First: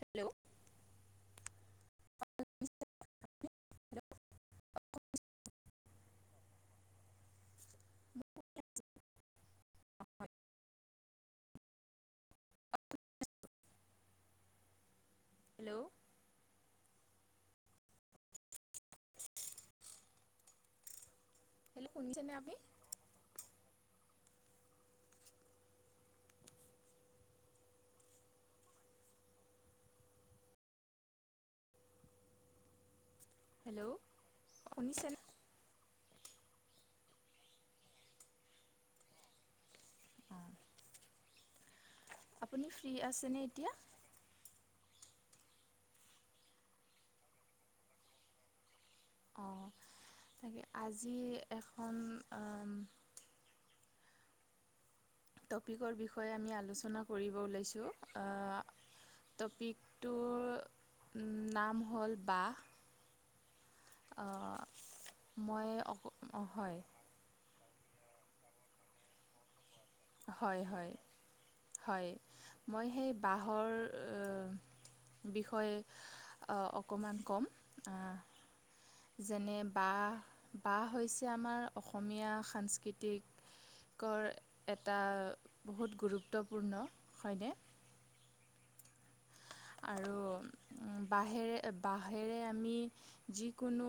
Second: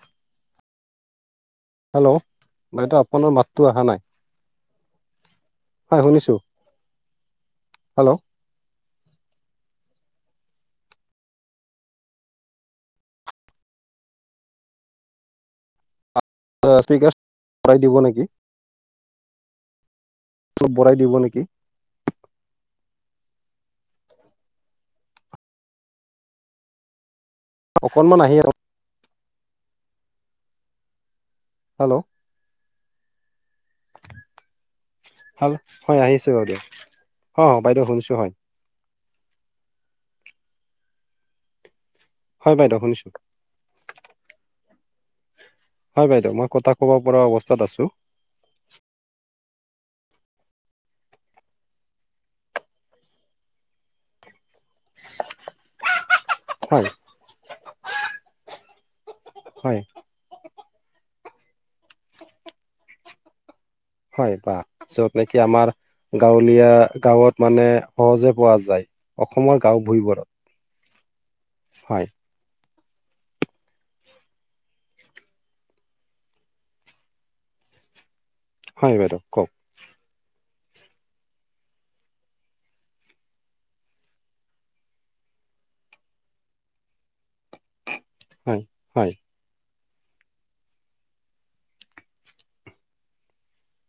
Hello hello বাইদেউ আপোনাৰ মাতটো অহা নাই। হয় শুনিছো হেল্ল' হেল্ল' লাউচস্পিকাৰ বঢ়াই দিব নেকি [unintelligible] অলপ বঢ়াই দিব নেকি হেল্ল শুনিছেনে আপুনি অকণমান আহে হেল্ল' হেল্ল' শুনিছে হেল্ল' হয় আহিছে অকে অ' বাইদেউ শুনিছো হয় আ হয় আপুনি বাইদেউ ফ্ৰী শুনিছো আছেনে এতিয়া হয় বাইদেউ মই কথা ক'ব পৰা অৱস্থাত আছো। অ তাকে আজি এখন আ টপিকৰ বিষয়ে আমি হয় আলোচনা কৰিব ওলাইছোঁ আ হয় টপিক এইটোৰ নাম হ'ল বাঁহ। হয় বাঁহ য'ত নেকি মই আমাৰ হয় গাঁৱলীয়া গাঁৱত মানে সহজে পোৱা যায়, অসমৰ গাঁও ভুমিবোৰত। হয়, হয় হয় মই সেই বাঁহৰ এ বিষয়ে অ অকণমান কম। হয় বাইদেউ কওক যেনে বাঁহ, বাঁহ হৈছে আমাৰ অসমীয়া সাংস্কৃতিক কৰ এটা বহুত গুৰুত্বপূৰ্ণ হয়নে হয়, হয়। আৰু উম বাঁহেৰে, বাঁহেৰে আমি যি কোনো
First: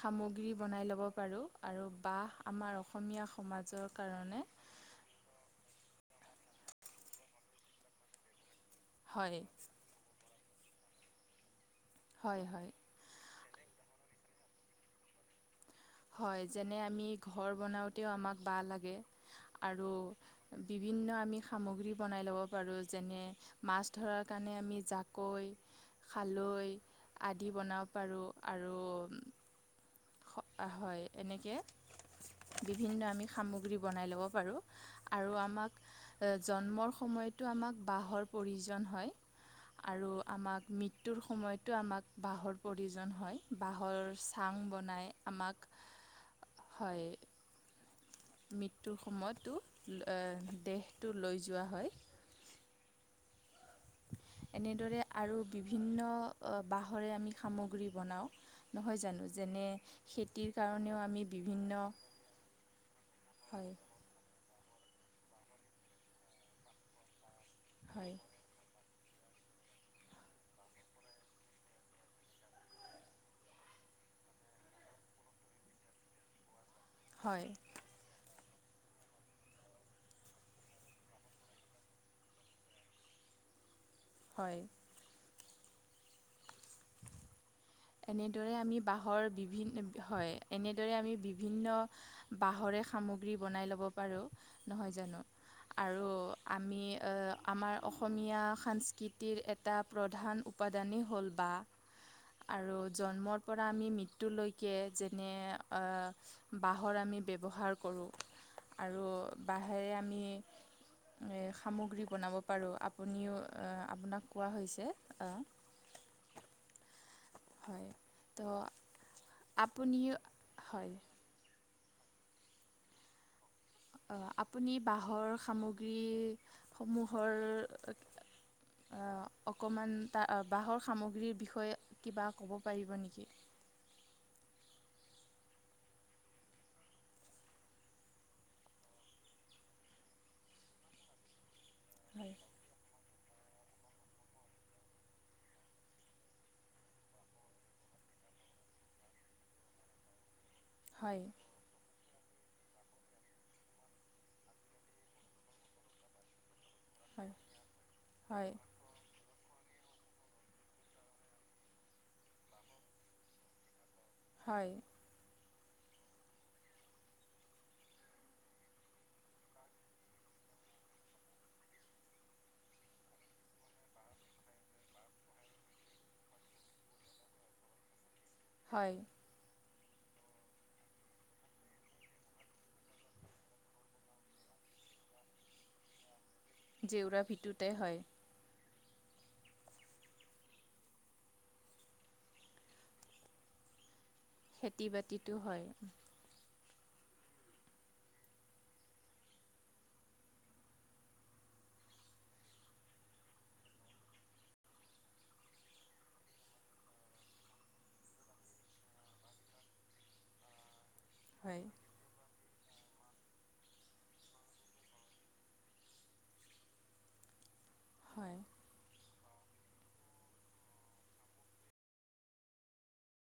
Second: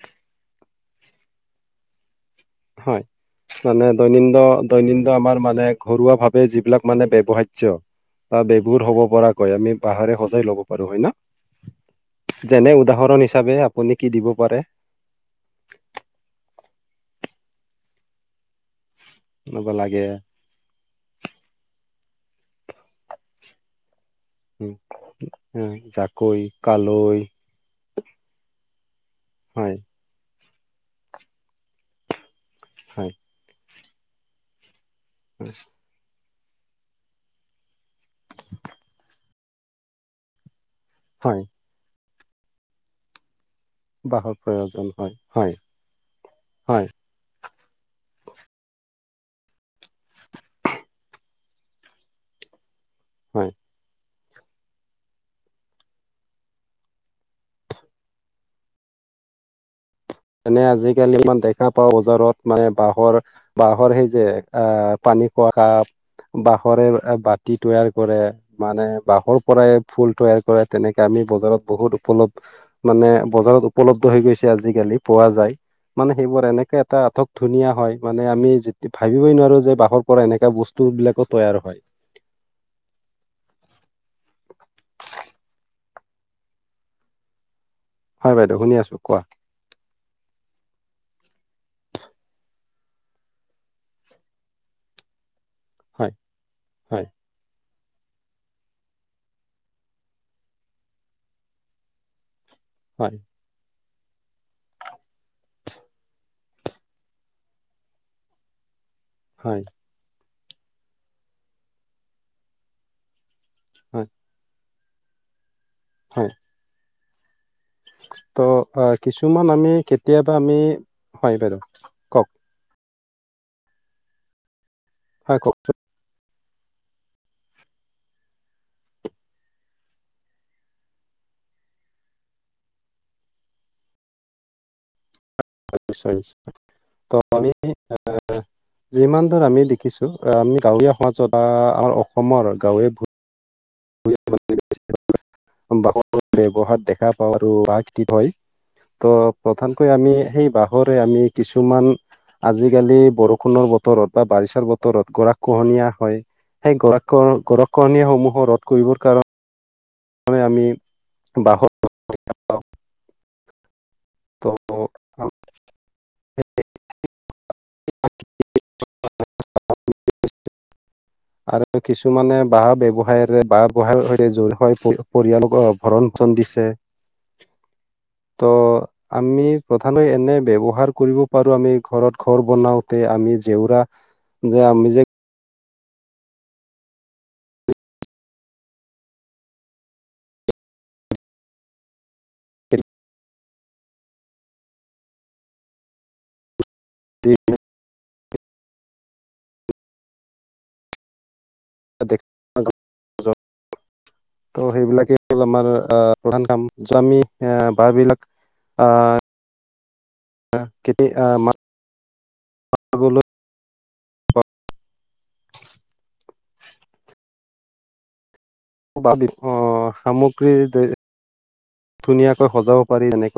সামগ্ৰী বনাই ল'ব পাৰোঁ। আৰু বাঁহ আমাৰ হয় অসমীয়া মানে সমাজৰ দৈনিন্দ কাৰণে দৈনিন্দ আমাৰ মানে ঘৰুৱা ভাৱে যিবিলাক মানে ব্যৱহাৰ্য বা বেবুৰ হ'ব হয় পৰাকৈ আমি বাঁহাৰে সজাই ল'ব পাৰো হয় না? হয় হয় যেনে উদাহৰণ হিচাপে আপুনি কি দিব পাৰে? হয়, যেনে আমি ঘৰ বনাওঁতেও আমাক বাঁহ লাগে। এনেকুৱা আৰু লাগে বিভিন্ন আমি সামগ্ৰী বনাই ল'ব পাৰোঁ। যেনে মাছ ধৰাৰ কাৰণে উম, আমি জাকৈ উম, জাকৈ খালৈ কালৈ আদি বনাব পাৰোঁ। আৰু হয়। সপ্তা হয়, এনেকে বিভিন্ন হয় আমি সামগ্ৰী বনাই ল'ব পাৰোঁ। আৰু আমাক জন্মৰ সময়টো আমাক বাঁহৰ প্ৰয়োজন হয়। আৰু আমাক মৃ তুৰ হয় সময়তো আমাক বাঁহৰ প্ৰয়োজন হয়। বাঁহৰ চাং প্ৰয়োজন বনাই হয় হয় আমাক হয়। মৃত্যুৰ সময়তো এ দেহটো লৈ যোৱা হয়। হয়। এনেদৰে আৰু বিভিন্ন আ বাঁহৰে আমি সামগ্ৰী বনাওঁ। নহয় জানো? যেনে খেতিৰ এনে কাৰণেও আজিকালি আমি ইমান দেখা বিভিন্ন পাওঁ বজাৰত মানে বাঁহৰ, হয় বাঁহৰ সেই যে আহ পানী খোৱা কাপ, বাঁহৰে বাতি তৈয়াৰ হয় কৰে। মানে বাঁহৰ পৰাই ফুল তৈয়াৰ কৰে। তেনেকা আমি বজাৰত বহুত উপল্ধ মানে বজাৰত উপলব্ধ হৈ গৈছে আজিকালি। পোৱা যায়। মানে সেইবোৰ এনেকে এটা আটক হয় ধুনীয়া হয়। মানে আমি যে ভাবিবই নোৱাৰো যে বাঁহৰ পৰা এনেকা বস্তু বিলাকো তৈয়াৰ হয়। হয়। হয় এনেদৰে বাইদেউ শুনি আমি আছো কোৱা বাঁহৰ বিভিন হয়, এনেদৰে আমি বিভিন্ন বাঁহৰে সামগ্ৰী বনাই ল'ব পাৰোঁ। নহয় জানো? হয় আৰু হয় আমি- আমাৰ অসমীয়া সাংস্কৃতিৰ এটা প্ৰধান উপাদানেই হ'ল বাঁহ। আৰু হয় জন্মৰ পৰা আমি মৃত্যুলৈকে যেনে আ বাঁহৰ আমি ব্যৱহাৰ কৰোঁ আৰু হয় বাঁহেৰে আমি এ সামগ্ৰী বনাব পাৰোঁ। আপুনিও এ হয় আপোনাক কোৱা হৈছে অ' হয়। হয়। তো অ', আ, কিছুমান আমি আপুনি কেতিয়াবা আমি, হয় বাইদেউ। কওক আ আপুনি বাঁহৰ হয় কওকচোন সামগ্ৰীসমূহৰ আ অকণমানটা বাঁহৰ সামগ্ৰীৰ বিষয়ে কিবা ক'ব পাৰিব নেকি? [unintelligible] ত' আমি এ যিমান দূৰ আমি দেখিছো আমি গাঁৱলীয়া মাজত আ আমাৰ হয় অসমৰ গাঁৱে [unintelligible] ব্যৱহাৰ দেখা পাওঁ। আৰু বাঁহ খেতি হয়। ত প্ৰধানকৈ আমি সেই বাঁহৰে আমি হয় কিছুমান, আজিকালি বৰষুণৰ বতৰত বা বাৰিষাৰ বতৰত গৰা খহনীয়া হয়। সেই গৰা খ হয় গৰ খহনীয়া হয় সমূহৰ ৰদ কৰিবৰ কাৰণে, মানে আমি বাহৰ, হয়। [unintelligible] [inaudible] আৰু কিছুমানে বাঁহ ব ব্যৱসায়ৰে বাহহ বৱসায়ৰ সৈতে জ হয় পৰিয়ালক ভৰণ পোষণ দিছে। ত হয় আমি, প্ৰথমে এনে ব্যৱহাৰ কৰিব পাৰো আমি ঘৰত ঘৰ বনাওতে আমি জেওৰা ব্যৱহাৰ কৰিব পাৰোঁ। যে আমি যে, জেউৰা ভেটোতে হয়। খেতি বাতিটো হয়। [inaudible] [unintelligible] ত' সেইবিলাকেই হ'ল আমাৰ প্ৰধান কাম যে আমি বিলাক। হয় [unintelligible] হয়। অ সামগ্ৰীৰ ধুনীয়াকৈ সজাব পাৰি এনকৈ।